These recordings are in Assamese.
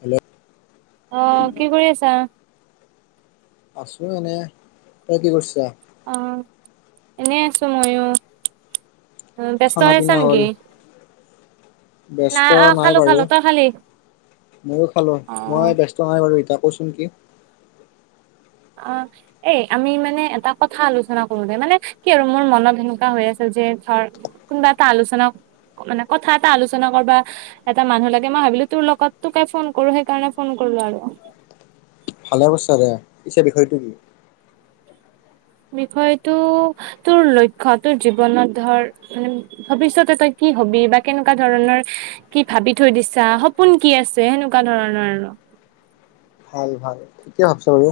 হেল্' অ কি কৰি আছা আছো এনে তই কি কৰিছা অ এনে আছো ময়ো অ ব্যস্ত খানা হৈ আছা পিনা হ'ল নেকি না ব্যস্ত অ নাই খালো বাৰু খালো তই খালি ময়ো খালো অ মই বস্ত ত নাই বাৰুতা কচোন কি অঁ এই আমি মানে এটা কথা আলোচনা কৰোতে মানে কি আৰু মোৰ মনত সেনেকুৱা হৈ আছিল যে ধৰ কোনোবা এটা আলোচনা মানে কথা এটা আলোচনা কৰা এটা মানুহ লাগে মই ভাবিলো তোৰ লগত তে ফোন কৰো সেইকাৰণে ফোন কৰিলো আৰু ভালে বসছো দে পিছে বিষয়টো কি বিষয়টো তোৰ লক্ষ্য় তোৰ জীৱনত ধৰ মানে ভৱিষ্যতে তই কি হবি বা কেনেকুৱা ধৰণৰ কি ভাবি থৈ দিছা সপোন কি আছে সেনেকুৱা ধৰণৰ আৰু ভাল ভালিয় ভাবছ বাৰু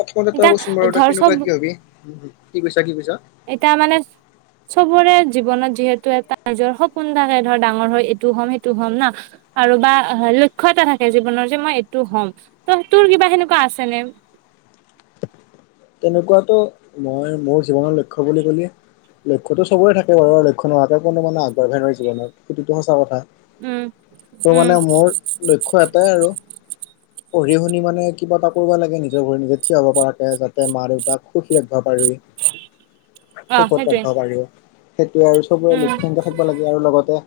প্ৰথমতে তই এতিয়া কচোন বাৰু তই ধৰ চব কেনেকুৱা কি হবি কি কৈছা কি কৈছা এতিয়া মানে চবৰে জীৱনত যিহেতু এটা নিজৰ সপোন দাকে ধৰ ডাঙৰ হয় এইটো হ'ম সেইটো হ'ম না আৰু বা লক্ষ্য় এটা থাকে জীৱনৰ যে মই এইটো হম ত তোৰ কিবা সেনেকুৱা আছে ন তেনেকুৱাতটো মই মোৰ জীৱনৰ লক্ষ্য বুলি ক'লে লক্ষ্যতোবৰে থাকে বাৰু আৰু লক্ষ্য নহোৱাকৈ কোনো মানে আগবাঢ় নোৱাৰ জীৱন সেইটো সঁচ কথা উম ত' উম মানে মোৰ লক্ষ্য় এটাই আৰু পঢ়ি শুনি মানে কিবা এটা কৰিব লাগে নিজৰ ঘৰি নিজে থিয় হব পৰাকে মা দেউতাক সুখী ৰাখিব পাৰি অ সুখত সেইটোৱে ৰাখিব পাৰি সেইটো আৰু সবোৰে লক্ষ্য উম সংখ্যা থাকিব লাগে আৰু লগতে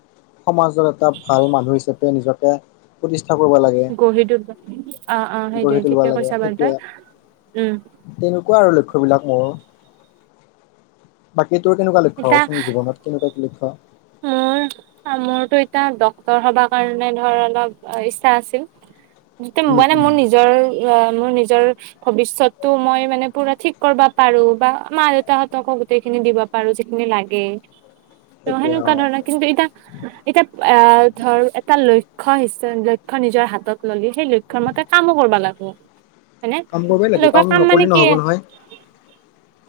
সমাজৰ এটা ভাল মানুহ হিচাপে নিজকে প্ৰতিষ্ঠা কৰিব লাগে গহি দা অ অ গঢ়ি সেইটোৱে তুলিব ঠিকে লাগে কৈছা বাৰু তই সেইটোৱে উম তেনেকুৱা আৰু লক্ষ্য় বিলাক মোৰ বাকী তোৰ কেনেকুৱা লক্ষ্য হচোন জীৱনত কেনেকুৱা কি লক্ষ্য অ মোৰতো এতিয়া ডক্তৰ সবাৰ কাৰণে ধৰ অলপ ইচ্ছা আছিল যেতিয়া উম মানে উম মোৰ নিজৰ অ মোৰ নিজৰ ভৱিষ্যতো মই মানে পুৰা ঠিক কৰিবা পাৰোঁ বা মা-দেউতাহঁতক গোতেইখিনি দিবা পাৰোঁ যিখিনি লাগে ত' সেইটোৱে অ সেনেকুৱা ধৰণৰ কিন্তু ইটা এতিয়া এ ধৰ এটা লক্ষ্য, লক্ষ্য নিজৰ হাতত ললি সেই লক্ষ্য লক্ষ্যৰ মতে কামো কৰবা লাগিব। হয়নে কাম কৰিবই লাগিব লক্ষ্যৰ কাম মানে নকৰিলে কি নহ'ব নহয়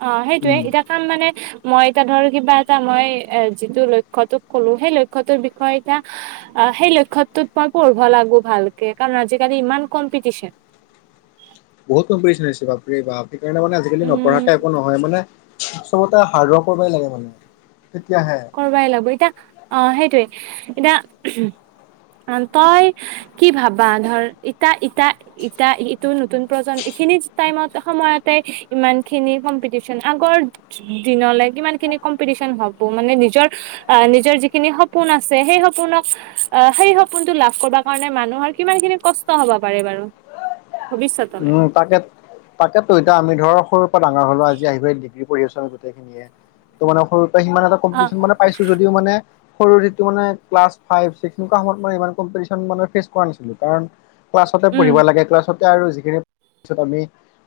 অহ, সেইটোৱে উম। এতিয়া কাম মানে মই এতিয়া ধৰ কিবা এটা, মই এ যিটো লক্ষ্য লক্ষ্যটো কলো সেই লক্ষ্যটোৰ বিষয় ইটা অহ, সেই লক্ষ্যটোত মই পঢ়িব লাগবো ভালকে কাৰণ আজিকালি ইমান কম্পিটিচন। বহুত কম্পিটশ্যন হৈছে বাপাৰেবাপ সেইকাৰণে মানে আজিকালি নপঢ়াকে উম এক নহয় মানে চবতে হাৰ্ড ৱৰ্কৰ লাগে মানে, তেতিয়াহে। কৰাই লাগবো এতিয়া অহ, সেইটোৱে। এতিয়া তই কি ভাবা ধৰ ইটা-ইটা ইটা এইটো নতুন প্ৰজন্ম, এইখিনি টাইমত সময়তে ইমানখিনি কম্পিটিচন আগৰ দিনলে কিমানখিনি কম্পিটিচন হ'ব মানে নিজৰ অহ, নিজৰ যিখিনি সপোন আছে, সেই সপোনক অহ, সেই সপোনটো লাভ কৰিব কাৰণে মানুহৰ কিমানখিনি কষ্ট হ'বা পাৰে বাৰু। ভৱিষ্যতলৈ উম, তাকে তাকেটো এতিয়া আমি ধৰ সৰুৰ পৰা ডাঙৰ হ'লো, আজি আহিফেলে ডিগ্ৰী পঢ়ি আছোঁ আমি গোটেইখিনিয়ে। ত' মানে সৰুৰ পৰা সিমান এটা অ কম্পিটিশন মানে পাইছোঁ যদিও মানে সৰুতে মানে ক্লাচ ফাইভ চিকচ্ সেনেকোৱা সময়ত মই ইমান কম্পিটিশন ফেচ কৰা নাছিলোঁ কাৰণ ক্লাছতে উম পঢ়িব লাগে, ক্লাছতে আৰু যিখিনি পিছত আমি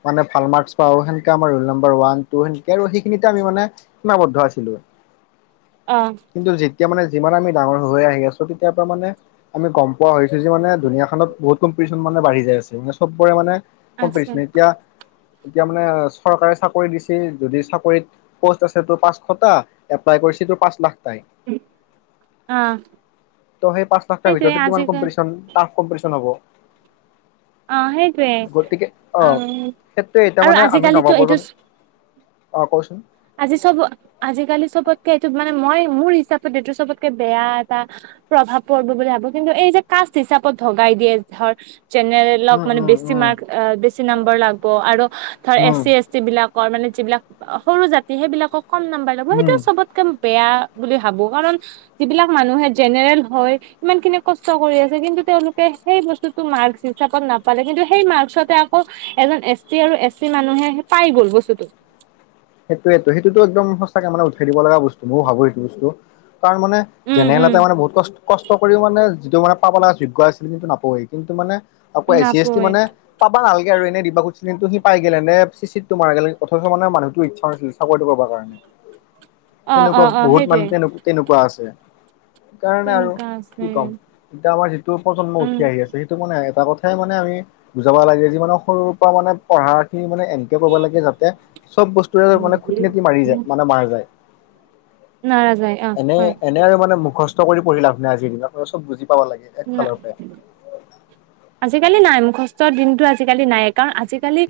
মানে ভাল মাৰ্ক পাওঁ সেনকে আমাৰ ৰোল নম্বাৰ ওৱাম ট্ৰো সেনেকে আৰু সেইখিনিতে আমি মানে সিমাবদ্ধ আছিলোঁ। অহ। কিন্তু যেতিয়া মানে যিমান আমি ডাঙৰ হৈ হৈ আহি আছোঁ তেতিয়াৰ পৰা মানে আমি গম পোৱা হৈছো যে মানে দুুনীয়াখনত বহুত কম্পিটিচন মানে বাঢ়ি যাই আছে। ‌ মানে চব চবৰে মানে আছে কম্পিটিশন এতিয়া এতিয়া মানে চৰকাৰে চাকৰি দিছি, যদি চাকৰিত প'ষ্ট আছে তোৰ পাঁচশটা, এপ্লাই কৰিছে তোৰ পাঁচ লাখ তাই অ সেই পাঁচ লাখৰ সেইটোৱে ভিতৰত কিমান আজিকাল কম্পিটিচন। টাফ কম্পিটশন হ'ব। অ সেইটোৱে গতিকে অ অহ' সেইটো এতিয়া আৰু মানে আমি আজিকালিতো এইটো নৱপ্ৰজন্ম অহ, কওঁচোন। আজি চব আজিকালি চবতকে এইটো মানে মই মোৰ হিচাপত এইটো চবতকে বেয়া এটা। প্ৰভাৱ পৰিব বুলি ভাবোঁ কিন্তু এই যে কাষ্ট হিচাপত ভগাই দিয়ে ধৰ জেনেৰে উম মানে উম বেছি উম মাৰ্ক বেছি নাম্বৰ লাগব আৰু ধৰ এছ উম চি এছ যিবিলাকৰ মানে যিবিলাক সৰু জাতি সেইবিলাকক কম নাম্বাৰ ল'ব সেইটো উম চবত চবতকে বেয়া বুলি ভাবোঁ কাৰণ যিবিলাক মানুহে জেনেৰেল হয় ইমানখিনি কষ্ট কৰি আছে, কিন্তু তেওঁলোকে সেই বস্তু মাৰ্কচ হিচাপত নাপালে কিন্তু সেই মাৰ্কচতে আকৌ এজন এছ টি আৰু এছ চি মানুহে পাই গ'ল বস্তুটো। সেইটোৱেটো সেইটোতো একদম সঁচাকে মানে উঠাই দিব লগা বস্তু, মই ভাবোঁ সেইটো বস্তু। তাৰমানে উম জেনেৰেল উম এটাই মানে বহুত কষ্ট কষ্ট কৰিও মানে যিটো মানে পাব লগা যোগ্য আছিল সেইটো নাপৱেই, কিন্তু মানে আকৌ এ চি এছ টি নাপয় মানে পাবা নালাগে আৰু এনেই দিবা সোধচিল সি পাই গেল, এনেই চি-চিতটো মাৰা গেল অথচ মানে মানুহ ইচ্ছা নাছিলে চাকৰিটো কৰিবা কাৰণে, অ', তেনেকুৱা অ', অ', বহুত মানে সেইটোৱে তেনেকুৱা তেনেকুৱা আছে, সেইকাৰণে আৰু তেনেকুৱা কি আছে ক'ম। এতিয়া আমাৰ যিটো প্ৰজন্ম উঠি উম, আহি আছে। সেইটো মানে এটা কথাই মানে আমি বুজাব লাগে যি মানে সৰুৰ পৰা মানে পঢ়াখিনি মানে কৰবা লাগে যাতে চব বস্তু মানে খুট-নাতি মাৰি যায়, মানে মাৰা যায়। নাৰা যায় অ', এনেই হয়। এনেই আৰু মানে মুখস্থ কৰি পঢ়ি লাভ নাই, আজিৰ দিনত চব বুজি পাব লাগে এক না ফালৰপে। আজিকালি নাই মুখস্থৰ দিনটো আজিকালি নাই কাৰণ আজিকি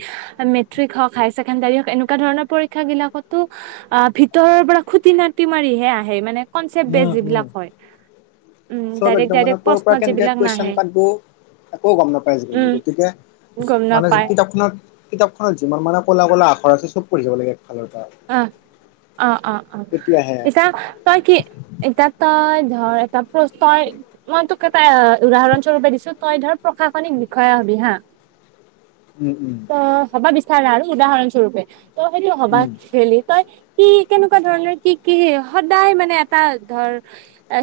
মেট্ৰিক হওক হায়াৰ ছেকেণ্ডাৰী হওক এনেকুৱা ধৰণৰ পৰীক্ষা গিলাকতো অ' ভিতৰৰ পৰা খুটি নাতি মাৰিহে আহে মানে কনচেপট উম বেচ উম যিবিলাক হয় উম চব ডাইৰেক্ট একদম মানে ডাইৰেক্ট ক'ৰ পৰা প্ৰশ্ন কেনেকে যিবিলাক কুৱেশন নাহে। কাটব একো গম নাপাইছিল বুলি উম, গতিকে গম মানে নাপায় কিতাপখনত কিতাপখনত যিমান মানে কলা কল আখৰ আছে চব পঢ়ি যাবা লাগে একফালৰ পৰা। অ', অ', অ', অ' তেতিয়াহে ইতা তই কি এটা তই ধৰ এটা তই মই তোক এটা উদাহৰণ স্বৰূপে দিছো তই ধৰ প্ৰশাসনিক বিষয়া হবি হা। উম উম। অ' হবা বিচাৰা আৰু উদাহৰণস্বৰূপে ত' সেইটো হবা উম ভেলি তই কি কেনেকুৱা ধৰণৰ কি কি সদায় মানে এটা ধৰ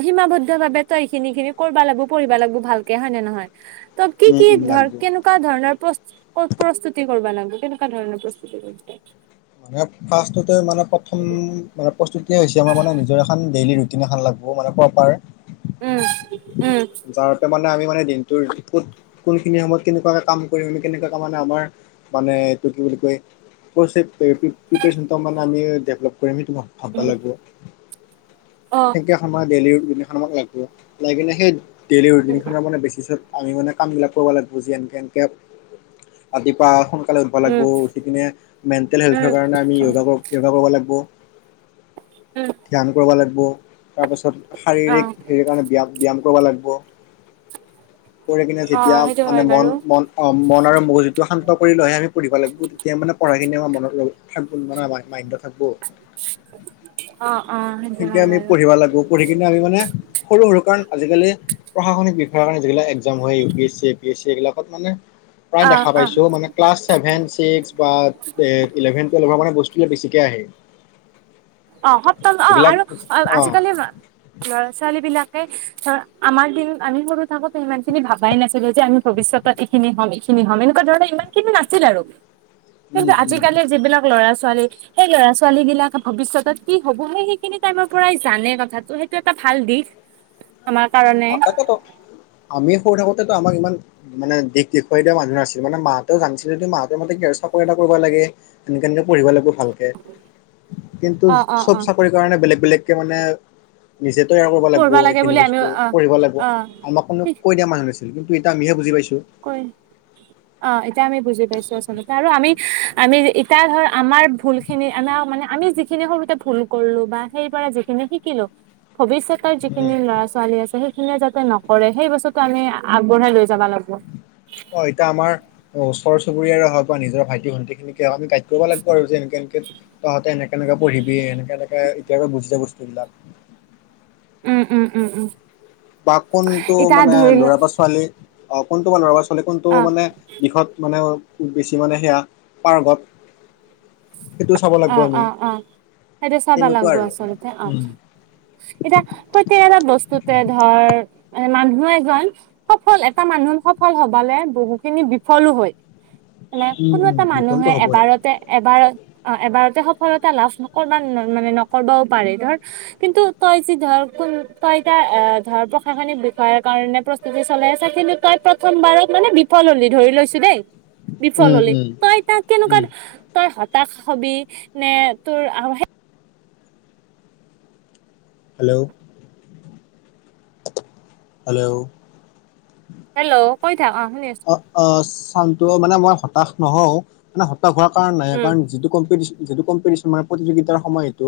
সীমাবদ্ধ ভাৱে তই এইখিনি খিনি কৰিবা লাগিব পঢ়িবা লাগিব ভালকে হয় নে নহয়। ত কি উম কি উম ধৰ লাগব কেনেক কেনেকুৱা ধৰণৰ প্ৰস প্ৰস্তুতি কৰিবা লাগে কেনেকুৱা ধৰণৰ প্ৰস্তুতি কৰিছে মানে ফাৰ্ষ্টতে মানে প্ৰথম মানে প্ৰস্তুতি হৈছে আমাৰ মানে নিজৰ এখন ডেইলি ৰুট এখন লাগ মানে প্ৰপাৰ উম উম যাৰতে মানে আমি মানে দিনটোৰ কত কোনখিনি সময়ত কেনেকুৱাকে কাম কৰিম আমি কেনেকুৱাকে মানে আমাৰ মানে এইটো কি বুলি কয় কৈছে পন মানে আমি ডেভপ কৰিম সেইটো ভাব উম লাগিব অ সেকখন দেলহিৰ গখনমাক লাগিব লাগিলে সেই টেলি ৰিিন উম খনৰ মানে বেছিছত আমি মানে কাম বিিলাক কৰিব লাগিব যি এনকে এনকে ৰাতিপুৱা ব লাগিব উম উঠি কিিনে মেণ্টেল উম হেল্থৰ কাৰণে আমিোগা য়োগা কৰিব লাগিব উম ধ্যান কৰিব লাগিব তাৰপাছত অ শাৰীৰিক হেৰি কাৰণে ব্যায়াম ব্যায়াম কৰিব লাগিব কৰি কিনে অ যেতিয়া সেইটো মানে হয় মন বাৰু মন অ মন আৰু মগজুটো শান্ত লৈে আমি পঢ়িব লাগিব তেতিয়া মানে পঢ়াখিনি আম মানে আৰডত থাক অ অ সেইটো সেকে হয় আমি বাৰু পঢ়িবা লাগিব পঢ়ি কিনে আমি মানে সৰু সৰু কাৰণ আজিকালি প্ৰশাসনিক বিষয়াৰ কাৰণে যিলাক্াম হয় U P S C A P S C এইবিলাকত মানে প্ৰায় অ দেখা অ পাইছো মানে ক্লাছ চছেভেন ছিক্স বা ইভেনটেলভৰ মানে বস্তু বেছিকে আহে অ সপ্ত অ যিবিলাক আৰু অ আজিকালি লৰা ছোৱালী বিলাকে ধ আমাৰ দিনত আমি সৰু থাকোতেো ইমান খিনি ভাবাই নাছিলো যে আমি ভৱিষ্যতত এইখিনি হম খিনি হ'ম এনেকুৱা ধৰণৰ ইমান খিনি নাছিল আৰু কিন্তু উম উম আজিকালিৰ যিবিলাক ল'ৰা ছোৱালী সেই ল'ৰা ছোৱালী বিিলাক ভৱিষ্যতত কি হ'ব সেই সেইখিনি টাইমৰ পৰাই জানে কথাটো সেইটো এটা ভাল দিশ আমাৰ কাৰণে তাকেত আমি সৰু থাকোতেতো আমাক ইমান মানে দিশ দেখুৱাই দিয়া মানুহ নাছিলে মানে মাহতে জানছিলে মাহতে মতে কেৰ চাকৰি এটা কৰিব লাগে তেনেকে এনেকে পঢ়িব লাগিব ভালকে কিন্তু অ অ চব অ চাকৰি কাৰণে বেলেগ বেলেগকে মানে নিজে তৈয়াৰ কৰিব লাগিব পঢ়বা লাগে এইখিনি বুলি আমি বস্তু অ পঢ়িব লাগিব অ আমাক কোনো কৈিয়া মানহ নছিলন্তু এয়া আমিহ বুজি পাইোঁ কই অ এতিয়া আমি বুজি পাইছো আচলতে আৰু আমি আমি এতিয়া ধৰ আমাৰ ভুল খিনি আমাৰ মানে আমি যিখিনি সৰুতে ভুল কৰিলো বা সেই পৰা যিখিনি শিকিলো ভৱিষ্যত ত উম যিখিনি ল'ৰা ছোৱালী আছে সেইখিনিয়ে যাতে নকৰে সেই বস্তুটো আমি আগবঢ়াই লৈ যাব লাগিব অ এতিয়া আমাৰ অ ওচৰ চুুৰীয়াৰে হওক বা নিজৰ ভাইটি ভণ্টি খিনিকে হওক আমি গাইড কৰিব লাগিব আৰু যে কেনকে তহতে এনেকে এনেকে পঢ়িবি এনেকে এনেকে এতিয়াৰ পৰা বুজি যা বস্তু বিলাক উম উম উম উম বা কোনটো এতিয়া মানে ধৰি ল ল'ৰা বা ছোৱালী অ কোনটো বা ল'ৰা বাৰা ছোৱালী কোনটো অ মানে দিশত মানে খু বেছি মানে সেয়া পাৰ্ঘত অ অ অ সেইটো চাবা তেনেকুৱা লাগিব আৰু আচলতে অ এতিয়া প্ৰত্য়েক এটা বস্তুতে ধৰ মানে মানুহ এজন সফল এটা মানুহ সফল হবালে বহু খিনি বিফলো হয় মানে উম কোনো উম এটা বিফলটো মানুহে হ'বই এবাৰতে এবাৰত অ এবাৰতে সফলতা লাভ নকবা মানে নকবও পাৰেি ধৰ কিন্তু তই যেি ধৰ কোন তই তাৰ ধৰ প্ৰশাসনিক বিষয়াৰ কাৰণে ত চলাই আছা খিনি তই প্ৰথমবাৰত মানে বিফল হলি ধৰি লৈছো দেই বিফল উম হলে। উম তই তাক কেনেকোৱা উম তই হতাশ হবি নে তোৰ আৰু সে হেল্ল'। হেল্ল'। হেল্ল কৈ থাক অ' শুনি আছো। অ' চানটো মানে মই হতাশ নহও মানে হ তাশ হোৱাৰ কাৰণ নাই উম কাৰণ যিটো কমপিতিচ যিটো কমপিতিচ মানে প্ৰতিযোগিতাৰ সময় এইটো।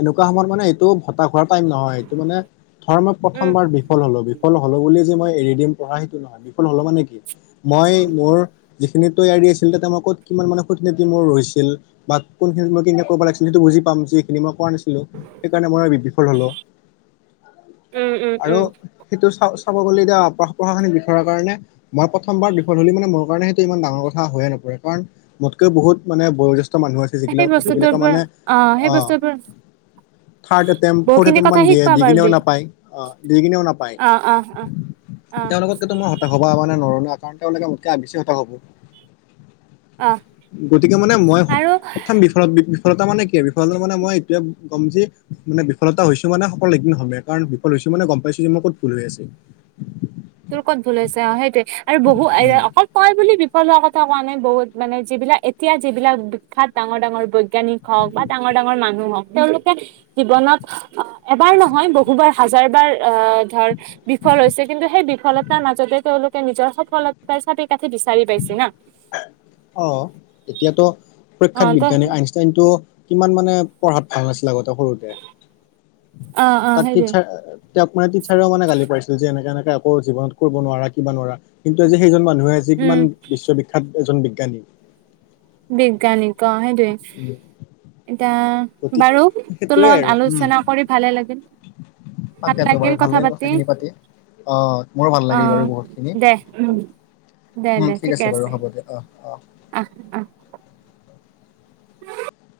এনেকোৱা সময়ত মানে এইটো হতাশ হোৱাৰ টাইম নহয় এইটো মানে ধৰ মই উম প্ৰথমবাৰ বিফল হলো। বিফল হলো বুলি যে মই এৰি দিম পঢ়া সেইটো নহয়। বিফল হলো মানে কি মই মোৰ যিখিনি তৈয়াৰী আছিল তাতে মই ক'ত কিমান মানে খুতিনাতি মোৰ ৰৈছিল বা কোন খিনিত মই কিনকে কৰিব লাগিছিল সেইটে বোজি পাম যিখিন মই কৰা নিছিলো। সেইকাৰণে মই বিফল হলো। উম উম আৰু উম সেইটো চা চাব গলে এতিয়া প্ৰশাসনিক বিষয়াৰ কাৰণে মই প্ৰথমবাৰ বিফল হলো মানে মোৰ কাৰণে সেইটো টো ইমান ডাঙৰ কথা হৈয়ে নপৰে কাৰণ মোতকৈও বহুত মানে বয়োজেষ্ঠ মানুহ আছে। সেই যিবিলাক বস্তুটোৰ যিবিলাকৰ পৰা মানে সেই অ' বস্তুৰ পৰা থ্ৰাৰ্ড এটেমট ফ্ৰৰ্ট বহুখিনি এটেমট কথা মান দিয়ে শিকবা দি কিনিও পাৰবি নাপায় দি কিনিও নাপায়। অ অ অ অ'। তেনেকেটো মই হতাশ হব নোৱাৰো ন কাৰণ তেওঁলোকে মোতকে বেচি হতাশ হ'ব। অ গতিকে মানে মই আৰু প্ৰথম বিফলত বি বিফলতা মানে কি আৰু বিফলতা মানে মই এইটোয়ে কম যে মানে বিফলতা হৈছো মানে সফল এদিন হমেই। কাৰণ বিফল হৈছে মানে গম পাইছো যে মই ক'ত ভুল হৈ আছে। তোৰ ক'ত ভুল হৈছে অ' সেইটয়ে আৰু বহু উম অকল তই বুলি বিফল হোৱাৰ কথা কোৱা নাই বহুত মানে যিবিলাক এতিয়া যিবিলাক বিখ্যাত ডাঙৰ ডাঙৰ বৈজ্ঞানিক হওঁক বা ডাঙৰ ডাঙৰ মানুহ হওঁক তেওঁলোকে জীৱনত এবাৰ নহয় বহুবাৰ হাজাৰ বাৰ অ' ধৰ বিফল হৈছে কিন্তু সেই বি ফলতাৰ মাজতে তেওঁলোকে নিজৰ সফলতাৰ চাবি কাঠি বিচাৰি পাইছে না। অ' এতিয়াতো অ প্ৰখ্যাত তই বিজ্ঞানী আইন কিন্তু কিমান মানে পঢ়াত ভাল আছিল আগতে সৰুতে। অ অ তাত সেইটোৱে টীচাৰ তেওঁক মানে টিচাৰেও মানে গালি পাইছিল যে এনেকে এনেকে আকো জীৱনত কৰিব নোৱাৰা কিবা নোৱাৰা কিন্তু আজি সেইজন মানুহে আজি উম কিমান বিশ্ববিখ্যাত এজন বিজ্ঞানী। বিজ্ঞানিক অ' সেইটোৱে। উম। এতিয়া গতিকে বাৰু তোৰ সেইটোয়ে লগত আৰু উম আলোচনা কৰি ভালে লাগিল। ভাল তাকেতো বাৰু লাগিল ভাল কথা পাতি কথাখিনি অ মোৰো ভাল অ' লাগিল বাৰু বহুতখিনি দে। উম। দে উম ঠিক আছে বাৰু হ'ব দিয়া অ' অ'। অ [unintelligible] উ [unintelligible]